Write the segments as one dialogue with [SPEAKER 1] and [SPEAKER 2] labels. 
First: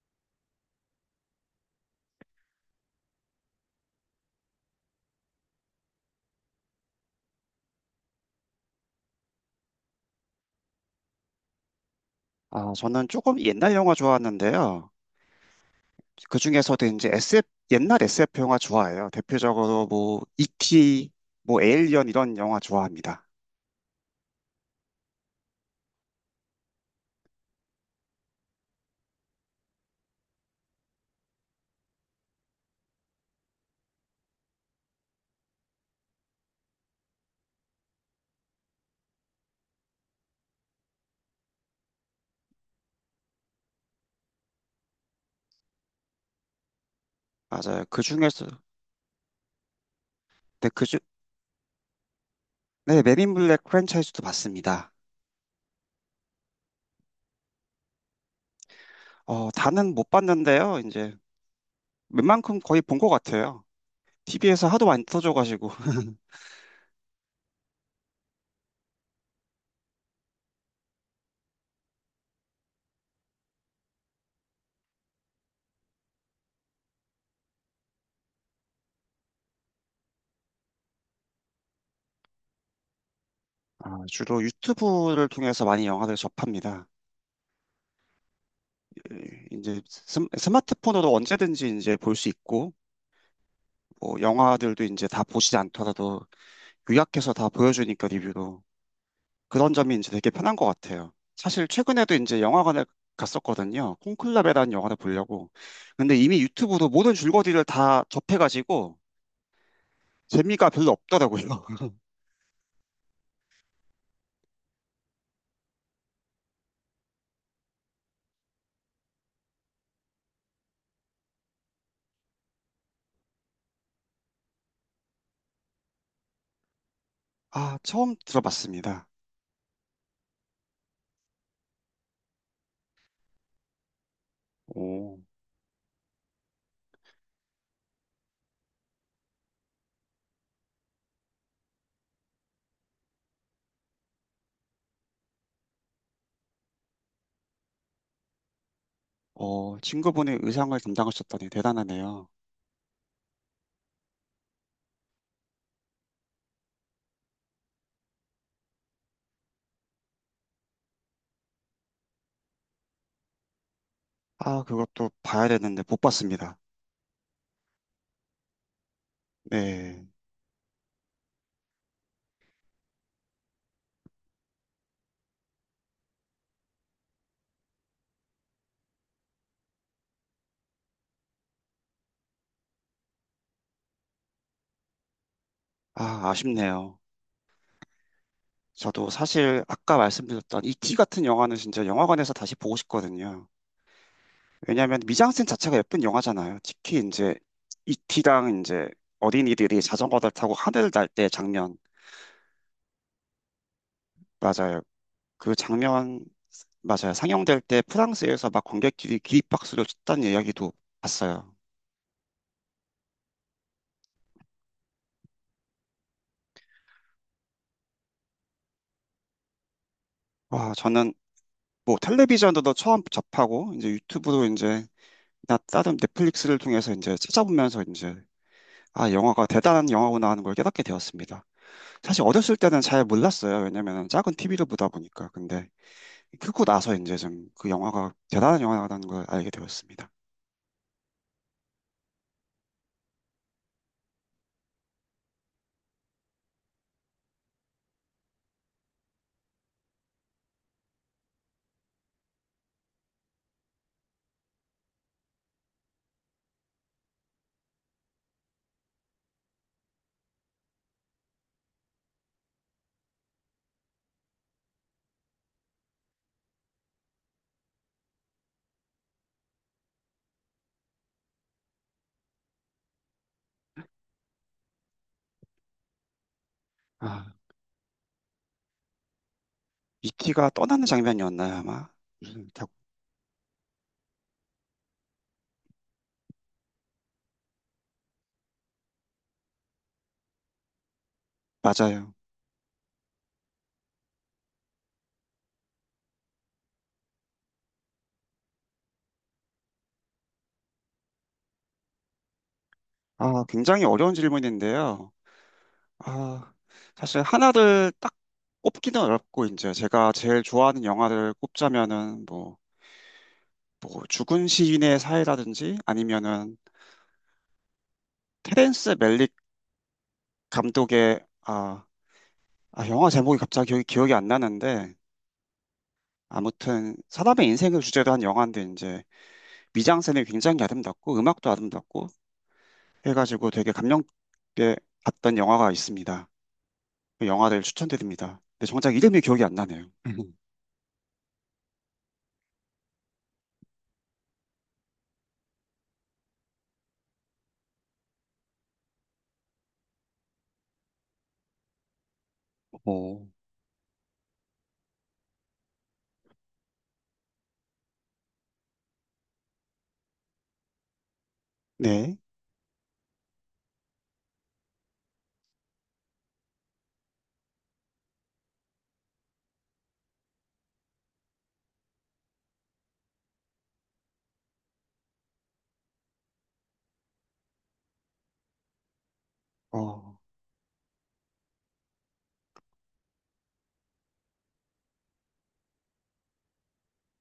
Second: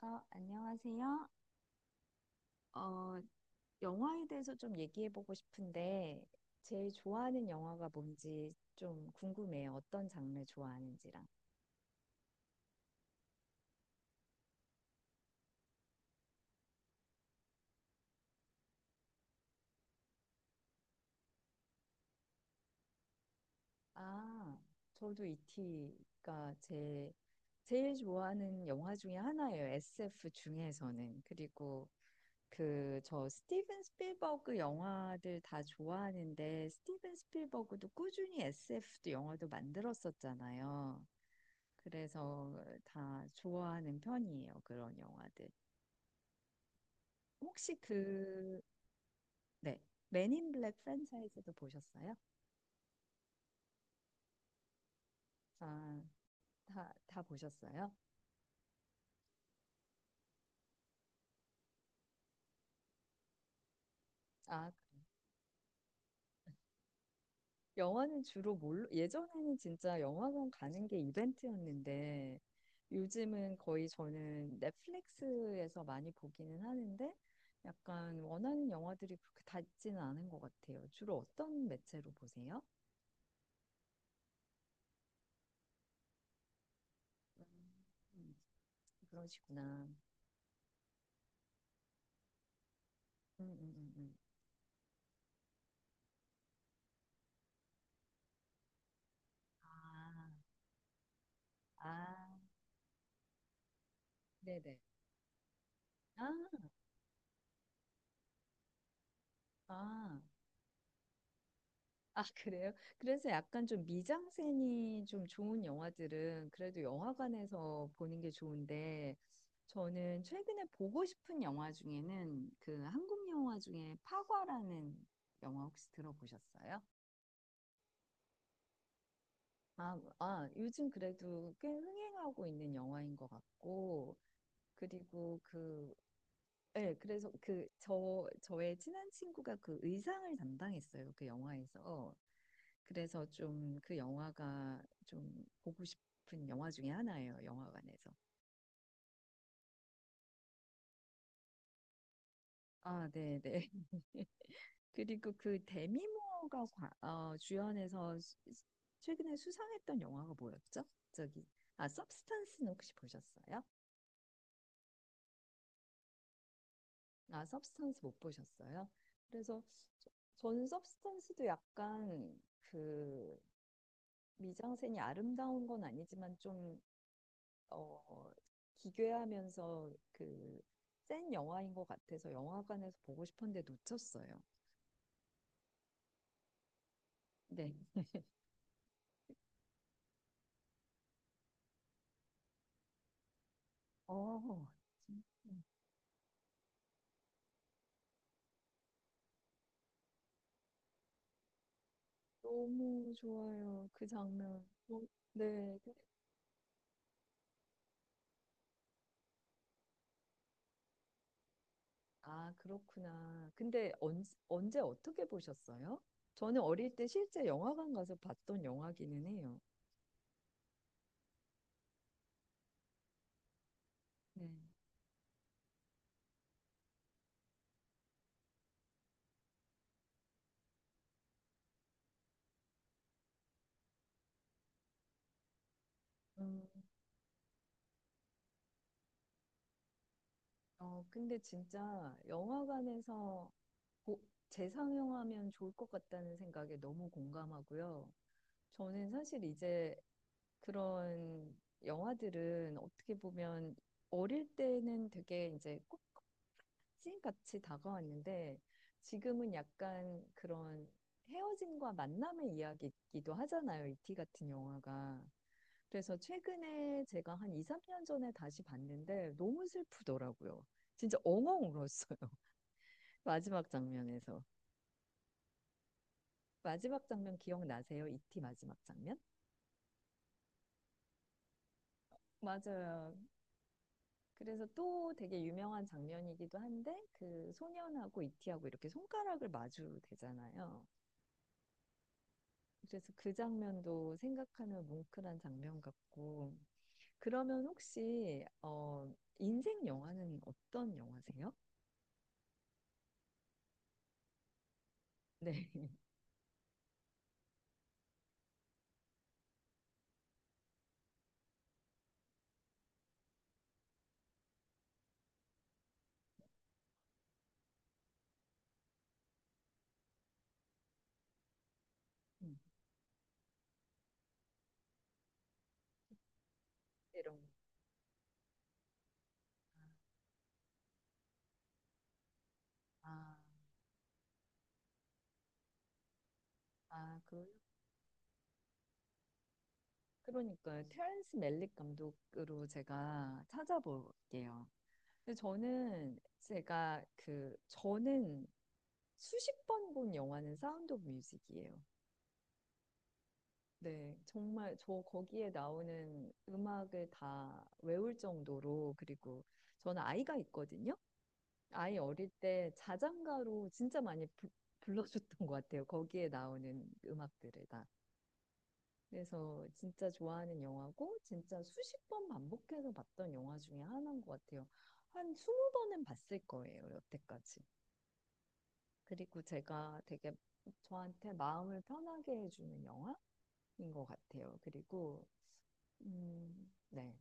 [SPEAKER 1] 안녕하세요. 어, 영화에 대해서 좀 얘기해 보고 싶은데, 제일 좋아하는 영화가 뭔지 좀 궁금해요. 어떤 장르 좋아하는지랑.
[SPEAKER 2] 저는 조금 옛날 영화 좋아하는데요. 그 중에서도 이제 SF, 옛날 SF 영화 좋아해요. 대표적으로 E.T., 에일리언 이런 영화 좋아합니다.
[SPEAKER 1] 아, 저도 이티가 제일 좋아하는 영화 중에 하나예요. SF 중에서는. 그리고 스티븐 스필버그 영화들 다 좋아하는데, 스티븐 스필버그도 꾸준히 SF도 영화도 만들었었잖아요. 그래서 다 좋아하는 편이에요. 그런 영화들. 혹시
[SPEAKER 2] 맞아요. 그 중에서,
[SPEAKER 1] 네, 맨인
[SPEAKER 2] 네,
[SPEAKER 1] 블랙
[SPEAKER 2] 그 중,
[SPEAKER 1] 프랜차이즈도 보셨어요?
[SPEAKER 2] 네, 맨인 블랙 프랜차이즈도 봤습니다.
[SPEAKER 1] 아, 다 보셨어요?
[SPEAKER 2] 다는 못 봤는데요. 이제 웬만큼 거의 본 것 같아요. TV에서
[SPEAKER 1] 아,
[SPEAKER 2] 하도 많이 터져가지고
[SPEAKER 1] 영화는 주로 뭘로, 예전에는 진짜 영화관 가는 게 이벤트였는데 요즘은 거의 저는 넷플릭스에서 많이 보기는 하는데 약간 원하는 영화들이 그렇게 다 있지는 않은 것 같아요. 주로 어떤 매체로 보세요?
[SPEAKER 2] 주로 유튜브를 통해서 많이 영화를 접합니다.
[SPEAKER 1] 음, 음,
[SPEAKER 2] 예, 이제
[SPEAKER 1] 그러시구나.
[SPEAKER 2] 스마트폰으로 언제든지 이제 볼 수 있고
[SPEAKER 1] 음, 음, 음, 음.
[SPEAKER 2] 뭐 영화들도 이제 다 보시지 않더라도 요약해서 다 보여주니까 리뷰로
[SPEAKER 1] 아,
[SPEAKER 2] 그런 점이 이제 되게 편한 것 같아요. 사실 최근에도
[SPEAKER 1] 아,
[SPEAKER 2] 이제 영화관에 갔었거든요. 콘클라베라는
[SPEAKER 1] 네네.
[SPEAKER 2] 영화를 보려고. 근데
[SPEAKER 1] 아,
[SPEAKER 2] 이미 유튜브로 모든 줄거리를 다 접해가지고
[SPEAKER 1] 아,
[SPEAKER 2] 재미가 별로 없더라고요.
[SPEAKER 1] 아, 그래요? 그래서 약간 좀 미장센이 좀 좋은 영화들은 그래도 영화관에서 보는 게 좋은데 저는 최근에 보고 싶은 영화 중에는 그 한국 영화 중에 파과라는 영화 혹시 들어보셨어요?
[SPEAKER 2] 처음 들어봤습니다.
[SPEAKER 1] 아, 아, 요즘 그래도 꽤 흥행하고 있는 영화인 것 같고,
[SPEAKER 2] 오.
[SPEAKER 1] 그리고 네, 그래서 저의 친한 친구가 그 의상을 담당했어요. 그 영화에서. 그래서 좀 그 영화가 좀 보고 싶은 영화 중에 하나예요. 영화관에서.
[SPEAKER 2] 친구분이 의상을 담당하셨다니 대단하네요.
[SPEAKER 1] 아, 네, 네. 그리고 그 데미 모어가 주연해서 최근에 수상했던 영화가 뭐였죠? 저기, 아, 서브스탄스는 혹시 보셨어요?
[SPEAKER 2] 그것도 봐야 되는데 못 봤습니다.
[SPEAKER 1] 아, 서브스탄스 못 보셨어요? 그래서
[SPEAKER 2] 네.
[SPEAKER 1] 저는 서브스탄스도 약간 그 미장센이 아름다운 건 아니지만 좀 어, 기괴하면서 그 센 영화인 것 같아서 영화관에서 보고 싶었는데 놓쳤어요.
[SPEAKER 2] 아, 아쉽네요.
[SPEAKER 1] 네.
[SPEAKER 2] 저도 사실 아까 말씀드렸던 이 t 같은 영화는 진짜 영화관에서 다시 보고 싶거든요.
[SPEAKER 1] 어,
[SPEAKER 2] 왜냐하면
[SPEAKER 1] 음.
[SPEAKER 2] 미장센 자체가 예쁜 영화잖아요. 특히 이제 이티랑 이제 어린이들이 자전거를 타고 하늘을 날 때 장면
[SPEAKER 1] 너무 좋아요. 그 장면.
[SPEAKER 2] 맞아요.
[SPEAKER 1] 어,
[SPEAKER 2] 그
[SPEAKER 1] 네.
[SPEAKER 2] 장면 맞아요. 상영될 때 프랑스에서 막 관객들이 기립박수를 쳤다는 이야기도 봤어요.
[SPEAKER 1] 아, 그렇구나. 근데 언제 어떻게 보셨어요? 저는 어릴 때 실제 영화관 가서 봤던 영화기는 해요.
[SPEAKER 2] 와, 저는 뭐 텔레비전도 처음 접하고 이제 유튜브도
[SPEAKER 1] 네.
[SPEAKER 2] 이제 나 다른 넷플릭스를 통해서 이제 찾아보면서 이제 아 영화가 대단한 영화구나 하는 걸 깨닫게 되었습니다. 사실 어렸을 때는 잘 몰랐어요. 왜냐면 작은 TV를 보다 보니까 근데
[SPEAKER 1] 음.
[SPEAKER 2] 크고 나서 이제 좀 그 영화가 대단한 영화라는 걸 알게 되었습니다.
[SPEAKER 1] 근데 진짜 영화관에서 고- 재상영하면 좋을 것 같다는 생각에 너무 공감하고요. 저는 사실 이제 그런 영화들은 어떻게 보면 어릴 때는 되게 이제 꼭 찐같이 다가왔는데 지금은 약간 그런 헤어짐과 만남의 이야기이기도 하잖아요. 이티 같은 영화가. 그래서 최근에 제가 한 2, 3년 전에 다시 봤는데 너무 슬프더라고요. 진짜 엉엉 울었어요. 마지막 장면에서. 마지막
[SPEAKER 2] 아
[SPEAKER 1] 장면 기억나세요? 이티 마지막 장면?
[SPEAKER 2] 이티가 떠나는 장면이었나요 아마? 무슨
[SPEAKER 1] 맞아요. 그래서 또 되게 유명한 장면이기도 한데 그 소년하고 이티하고 이렇게 손가락을 마주 대잖아요.
[SPEAKER 2] 맞아요.
[SPEAKER 1] 그래서 그 장면도 생각하면 뭉클한 장면 같고 그러면 혹시 인생 영화는 어떤 영화세요?
[SPEAKER 2] 아 굉장히 어려운 질문인데요.
[SPEAKER 1] 네.
[SPEAKER 2] 아, 사실 하나를 딱 꼽기는 어렵고, 이제 제가 제일 좋아하는 영화를 꼽자면은, 뭐, 뭐 죽은 시인의 사회라든지, 아니면은, 테렌스 멜릭 감독의,
[SPEAKER 1] 음,
[SPEAKER 2] 아, 영화 제목이 갑자기 기억이 안 나는데, 아무튼,
[SPEAKER 1] 이런 거.
[SPEAKER 2] 사람의 인생을 주제로 한 영화인데, 이제, 미장센이 굉장히 아름답고, 음악도 아름답고,
[SPEAKER 1] 아,
[SPEAKER 2] 해가지고 되게 감명 깊게 봤던 영화가 있습니다.
[SPEAKER 1] 아,
[SPEAKER 2] 그 영화를 추천드립니다. 근데 정작 이름이 기억이 안 나네요.
[SPEAKER 1] 그러니까요. 테런스 멜릭 감독으로 제가 찾아볼게요. 근데 저는 제가 그 저는 수십 번 본 영화는 사운드 오브 뮤직이에요.
[SPEAKER 2] 오.
[SPEAKER 1] 네, 정말 저 거기에 나오는 음악을 다 외울 정도로 그리고 저는 아이가 있거든요. 아이
[SPEAKER 2] 네.
[SPEAKER 1] 어릴 때 자장가로 진짜 많이 불러줬던 것 같아요. 거기에 나오는 음악들을 그래서 진짜 좋아하는 영화고 진짜 수십 번 반복해서 봤던 영화 중에 하나인 것 같아요. 한 20번은 봤을 거예요, 여태까지. 그리고 제가
[SPEAKER 2] 어.
[SPEAKER 1] 되게 저한테 마음을 편하게 해주는 영화인 것 같아요. 그리고 네.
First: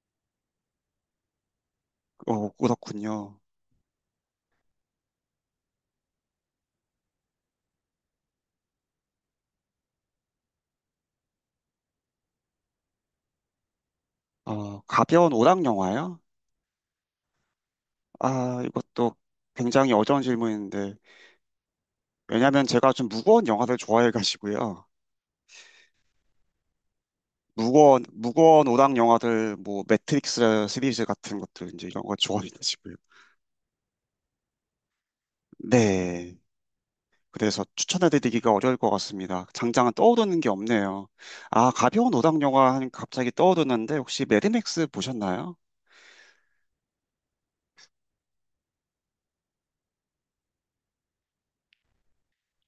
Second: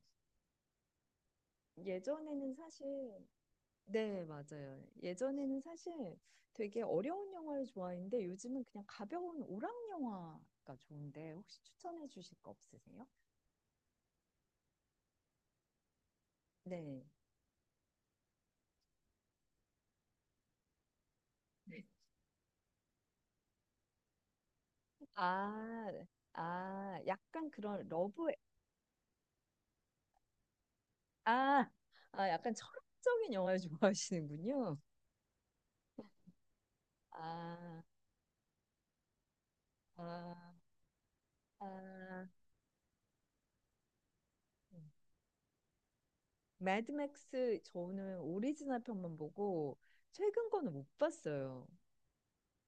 [SPEAKER 2] 어,
[SPEAKER 1] 예전에는 사실
[SPEAKER 2] 그렇군요.
[SPEAKER 1] 네, 맞아요. 예전에는 사실 되게 어려운 영화를 좋아했는데 요즘은 그냥 가벼운 오락 영화가 좋은데 혹시 추천해 주실 거 없으세요?
[SPEAKER 2] 어, 가벼운 오락 영화요?
[SPEAKER 1] 네.
[SPEAKER 2] 이것도 굉장히 어려운 질문인데, 왜냐면 제가 좀 무거운 영화를 좋아해가지고요.
[SPEAKER 1] 아, 네. 아, 약간 그런 러브,
[SPEAKER 2] 무거운 오락 영화들, 뭐, 매트릭스 시리즈 같은
[SPEAKER 1] 아,
[SPEAKER 2] 것들, 이제 이런 걸
[SPEAKER 1] 아, 약간
[SPEAKER 2] 좋아해가지고요.
[SPEAKER 1] 철학적인 영화를 좋아하시는군요.
[SPEAKER 2] 네. 그래서
[SPEAKER 1] 아,
[SPEAKER 2] 추천해드리기가 어려울 것 같습니다. 당장은
[SPEAKER 1] 아,
[SPEAKER 2] 떠오르는 게 없네요. 아, 가벼운
[SPEAKER 1] 아.
[SPEAKER 2] 오락 영화 하니까 갑자기 떠오르는데, 혹시 매드맥스 보셨나요?
[SPEAKER 1] 매드맥스 저는 오리지널 편만 보고 최근 거는 못 봤어요.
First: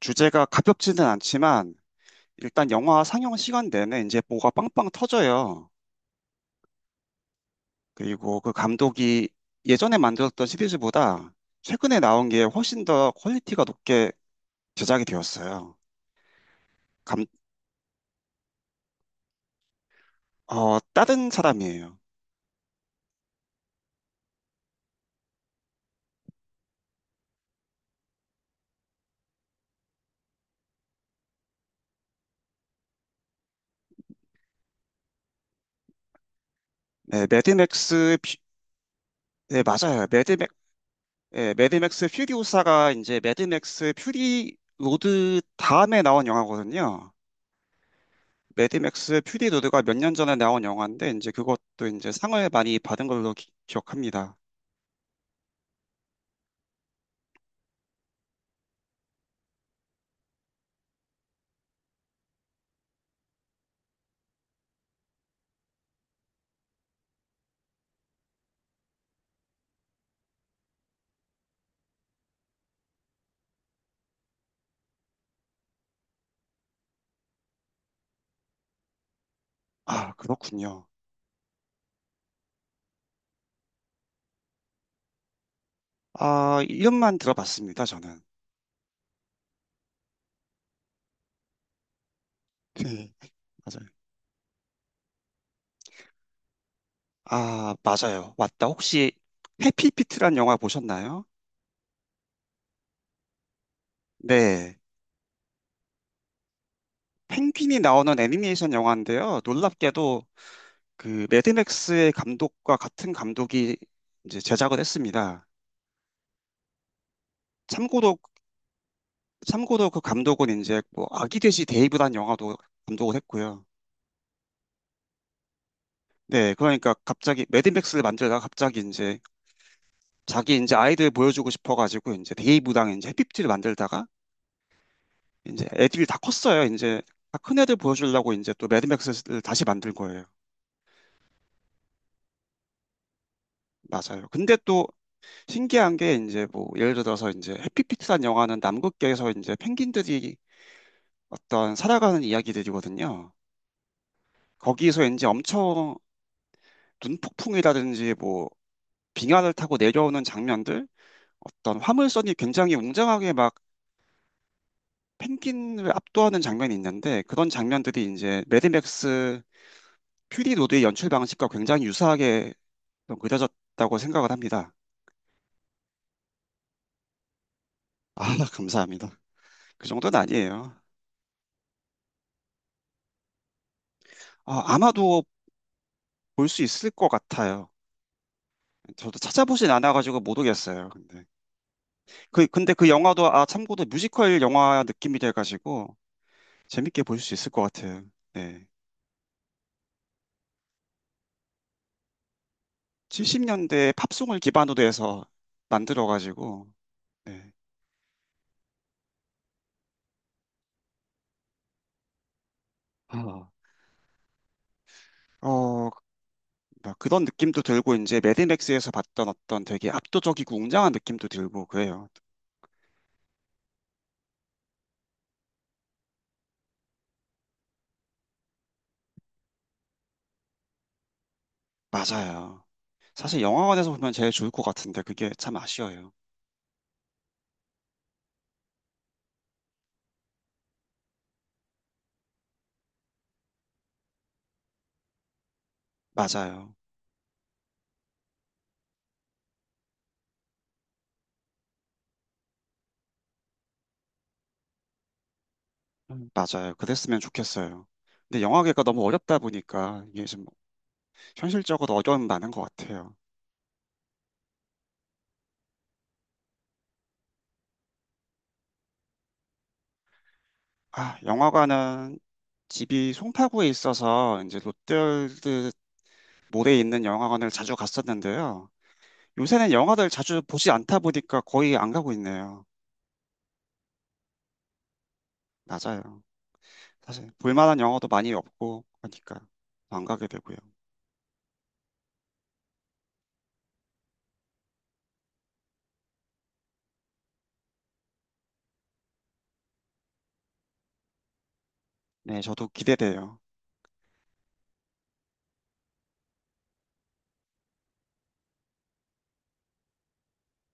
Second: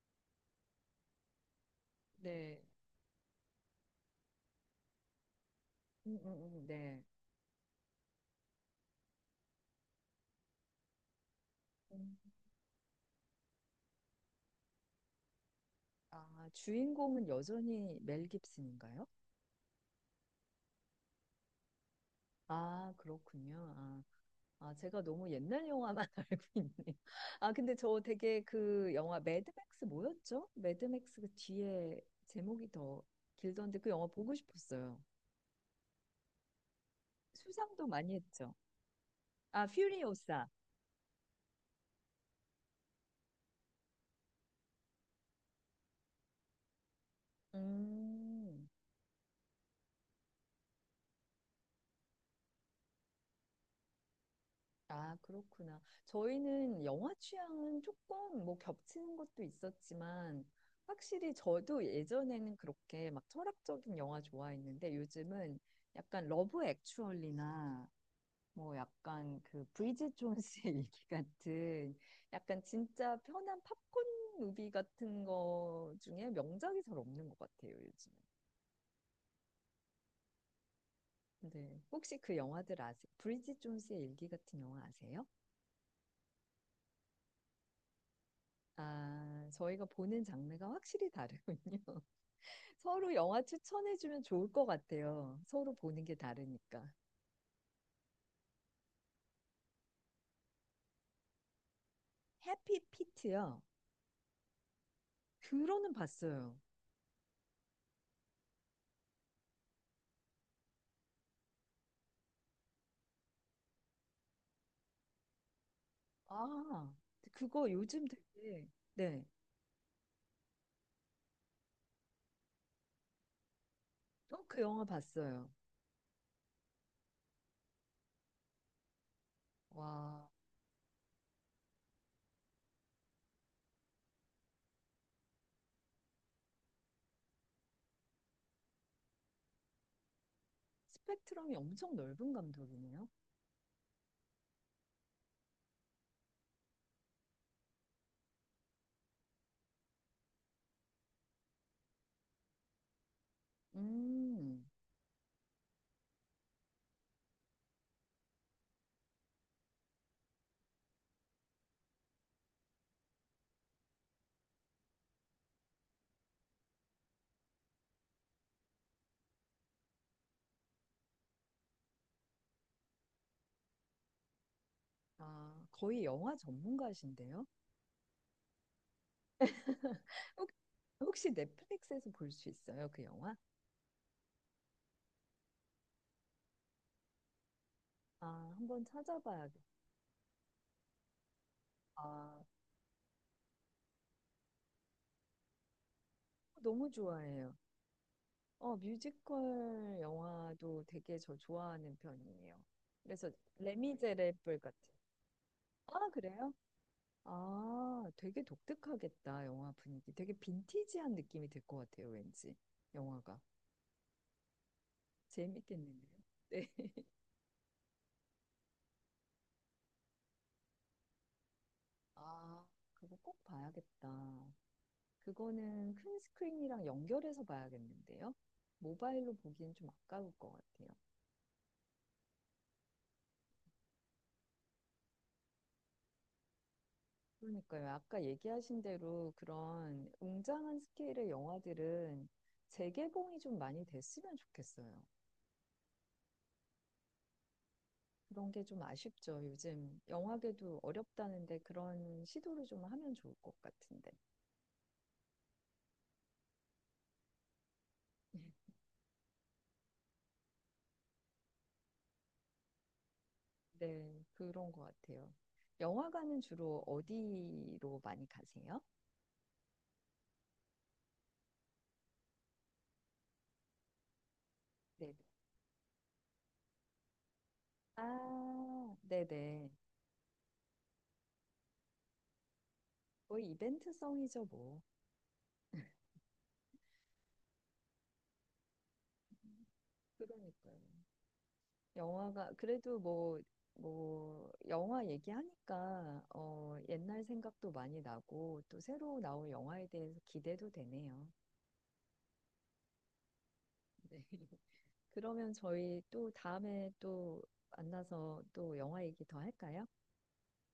[SPEAKER 2] 주제가 가볍지는 않지만,
[SPEAKER 1] 네,
[SPEAKER 2] 일단 영화 상영 시간 내내 이제 뭐가 빵빵 터져요.
[SPEAKER 1] 음, 음, 네.
[SPEAKER 2] 그리고 그 감독이 예전에 만들었던 시리즈보다 최근에
[SPEAKER 1] 음.
[SPEAKER 2] 나온 게 훨씬 더 퀄리티가 높게 제작이 되었어요.
[SPEAKER 1] 아,
[SPEAKER 2] 감,
[SPEAKER 1] 주인공은 여전히 멜 깁슨인가요?
[SPEAKER 2] 어, 다른 사람이에요.
[SPEAKER 1] 아, 그렇군요. 아. 아, 제가 너무 옛날 영화만 알고 있네요. 아, 근데 저 되게 그 영화 매드맥스 뭐였죠? 매드맥스 그 뒤에 제목이 더 길던데 그 영화 보고 싶었어요.
[SPEAKER 2] 네,
[SPEAKER 1] 수상도 많이 했죠.
[SPEAKER 2] 네,
[SPEAKER 1] 아,
[SPEAKER 2] 맞아요.
[SPEAKER 1] 퓨리오사.
[SPEAKER 2] 예, 매드맥스 퓨리오사가 이제 매드맥스 퓨리 로드 다음에 나온 영화거든요.
[SPEAKER 1] 음,
[SPEAKER 2] 매드맥스 퓨리 로드가 몇 년 전에 나온 영화인데, 이제 그것도 이제 상을 많이 받은 걸로 기억합니다.
[SPEAKER 1] 아, 그렇구나. 저희는 영화 취향은 조금 뭐 겹치는 것도 있었지만 확실히 저도 예전에는 그렇게 막 철학적인 영화 좋아했는데 요즘은 약간 러브 액츄얼리나 뭐 약간 그 브리짓 존스의 일기 같은 약간 진짜 편한 팝콘 무비 같은 거 중에 명작이 잘 없는 것 같아요, 요즘.
[SPEAKER 2] 아, 그렇군요.
[SPEAKER 1] 네. 혹시 그 영화들 아세요? 브리짓 존스의 일기 같은 영화 아세요?
[SPEAKER 2] 아, 이름만 들어봤습니다, 저는.
[SPEAKER 1] 아, 저희가 보는 장르가 확실히 다르군요.
[SPEAKER 2] 네,
[SPEAKER 1] 서로 영화
[SPEAKER 2] 맞아요.
[SPEAKER 1] 추천해주면 좋을 것 같아요. 서로 보는 게 다르니까.
[SPEAKER 2] 아, 맞아요. 맞다. 혹시 해피피트란 영화 보셨나요?
[SPEAKER 1] 해피 피트요.
[SPEAKER 2] 네.
[SPEAKER 1] 들어는 봤어요.
[SPEAKER 2] 펭귄이 나오는 애니메이션 영화인데요. 놀랍게도 그 매드맥스의 감독과 같은 감독이 이제 제작을 했습니다.
[SPEAKER 1] 아, 그거 요즘
[SPEAKER 2] 참고로
[SPEAKER 1] 되게, 네.
[SPEAKER 2] 참고로 그 감독은 이제 뭐 아기 돼지 데이브란 영화도 감독을 했고요.
[SPEAKER 1] 어, 그 영화 봤어요.
[SPEAKER 2] 네, 그러니까 갑자기 매드맥스를 만들다가 갑자기 이제
[SPEAKER 1] 와,
[SPEAKER 2] 자기 이제 아이들 보여주고 싶어가지고 이제 데이브랑 이제 해피피트를 만들다가 이제 애들이 다 컸어요. 이제 다 큰 애들 보여주려고 이제 또 매드맥스를 다시 만들 거예요.
[SPEAKER 1] 스펙트럼이 엄청 넓은 감독이네요.
[SPEAKER 2] 맞아요. 근데 또 신기한 게 이제 뭐 예를 들어서 이제 해피피트란 영화는 남극계에서 이제 펭귄들이 어떤 살아가는 이야기들이거든요.
[SPEAKER 1] 음,
[SPEAKER 2] 거기서 이제 엄청 눈폭풍이라든지 뭐 빙하를 타고 내려오는 장면들, 어떤 화물선이 굉장히 웅장하게 막 펭귄을 압도하는 장면이 있는데 그런 장면들이 이제 매드맥스 퓨리 로드의 연출 방식과 굉장히 유사하게 좀 그려졌다고 생각을 합니다.
[SPEAKER 1] 아, 거의 영화 전문가신데요.
[SPEAKER 2] 아, 감사합니다. 그 정도는
[SPEAKER 1] 혹-
[SPEAKER 2] 아니에요.
[SPEAKER 1] 혹시 넷플릭스에서 볼 수 있어요, 그 영화?
[SPEAKER 2] 아, 아마도 볼 수 있을 것 같아요.
[SPEAKER 1] 아, 한번
[SPEAKER 2] 저도
[SPEAKER 1] 찾아봐야겠다.
[SPEAKER 2] 찾아보진 않아가지고 모르겠어요. 근데
[SPEAKER 1] 아,
[SPEAKER 2] 그 근데 그 영화도 아 참고로 뮤지컬 영화 느낌이 돼가지고
[SPEAKER 1] 너무
[SPEAKER 2] 재밌게 볼 수 있을
[SPEAKER 1] 좋아해요.
[SPEAKER 2] 것 같아요. 네,
[SPEAKER 1] 어, 뮤지컬 영화도 되게 저 좋아하는 편이에요. 그래서
[SPEAKER 2] 70년대 팝송을
[SPEAKER 1] 레미제레블
[SPEAKER 2] 기반으로
[SPEAKER 1] 같은.
[SPEAKER 2] 해서
[SPEAKER 1] 아, 그래요?
[SPEAKER 2] 만들어가지고 네.
[SPEAKER 1] 아, 되게 독특하겠다, 영화 분위기. 되게 빈티지한 느낌이 들 것 같아요, 왠지. 영화가.
[SPEAKER 2] 아, 어,
[SPEAKER 1] 재밌겠는데요? 네.
[SPEAKER 2] 막 그런 느낌도 들고 이제 매드맥스에서 봤던 어떤 되게 압도적이고 웅장한 느낌도 들고 그래요.
[SPEAKER 1] 아, 그거 꼭 봐야겠다. 그거는 큰 스크린이랑 연결해서 봐야겠는데요. 모바일로 보기엔 좀 아까울 것 같아요.
[SPEAKER 2] 맞아요. 사실 영화관에서 보면 제일 좋을 것 같은데 그게 참 아쉬워요.
[SPEAKER 1] 그러니까요. 아까 얘기하신 대로 그런 웅장한 스케일의 영화들은 재개봉이 좀 많이 됐으면 좋겠어요.
[SPEAKER 2] 맞아요.
[SPEAKER 1] 그런 게 좀 아쉽죠. 요즘 영화계도 어렵다는데 그런 시도를 좀 하면 좋을 것 같은데.
[SPEAKER 2] 맞아요. 그랬으면 좋겠어요. 근데 영화계가 너무 어렵다 보니까 이게 좀 현실적으로 어려움이 많은 것 같아요.
[SPEAKER 1] 네, 그런 것 같아요. 영화관은 주로 어디로 많이 가세요?
[SPEAKER 2] 아, 영화관은 집이 송파구에 있어서 이제
[SPEAKER 1] 네.
[SPEAKER 2] 롯데월드 몰에 있는 영화관을 자주 갔었는데요.
[SPEAKER 1] 아, 네네.
[SPEAKER 2] 요새는 영화를 자주 보지 않다 보니까 거의 안 가고 있네요.
[SPEAKER 1] 거의 이벤트성이죠, 뭐.
[SPEAKER 2] 맞아요. 사실 볼만한 영화도 많이 없고 하니까 안 가게 되고요.
[SPEAKER 1] 그러니까요. 영화가, 그래도 뭐, 뭐, 영화 얘기하니까, 옛날 생각도 많이 나고, 또 새로 나올 영화에 대해서 기대도 되네요.
[SPEAKER 2] 네, 저도 기대돼요.
[SPEAKER 1] 네. 그러면 저희 또 다음에 또 만나서 또 영화 얘기 더 할까요?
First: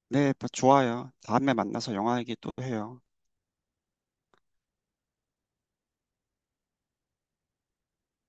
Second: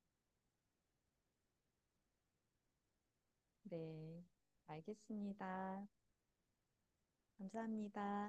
[SPEAKER 2] 네, 좋아요. 다음에 만나서 영화 얘기 또 해요.
[SPEAKER 1] 네, 알겠습니다. 감사합니다.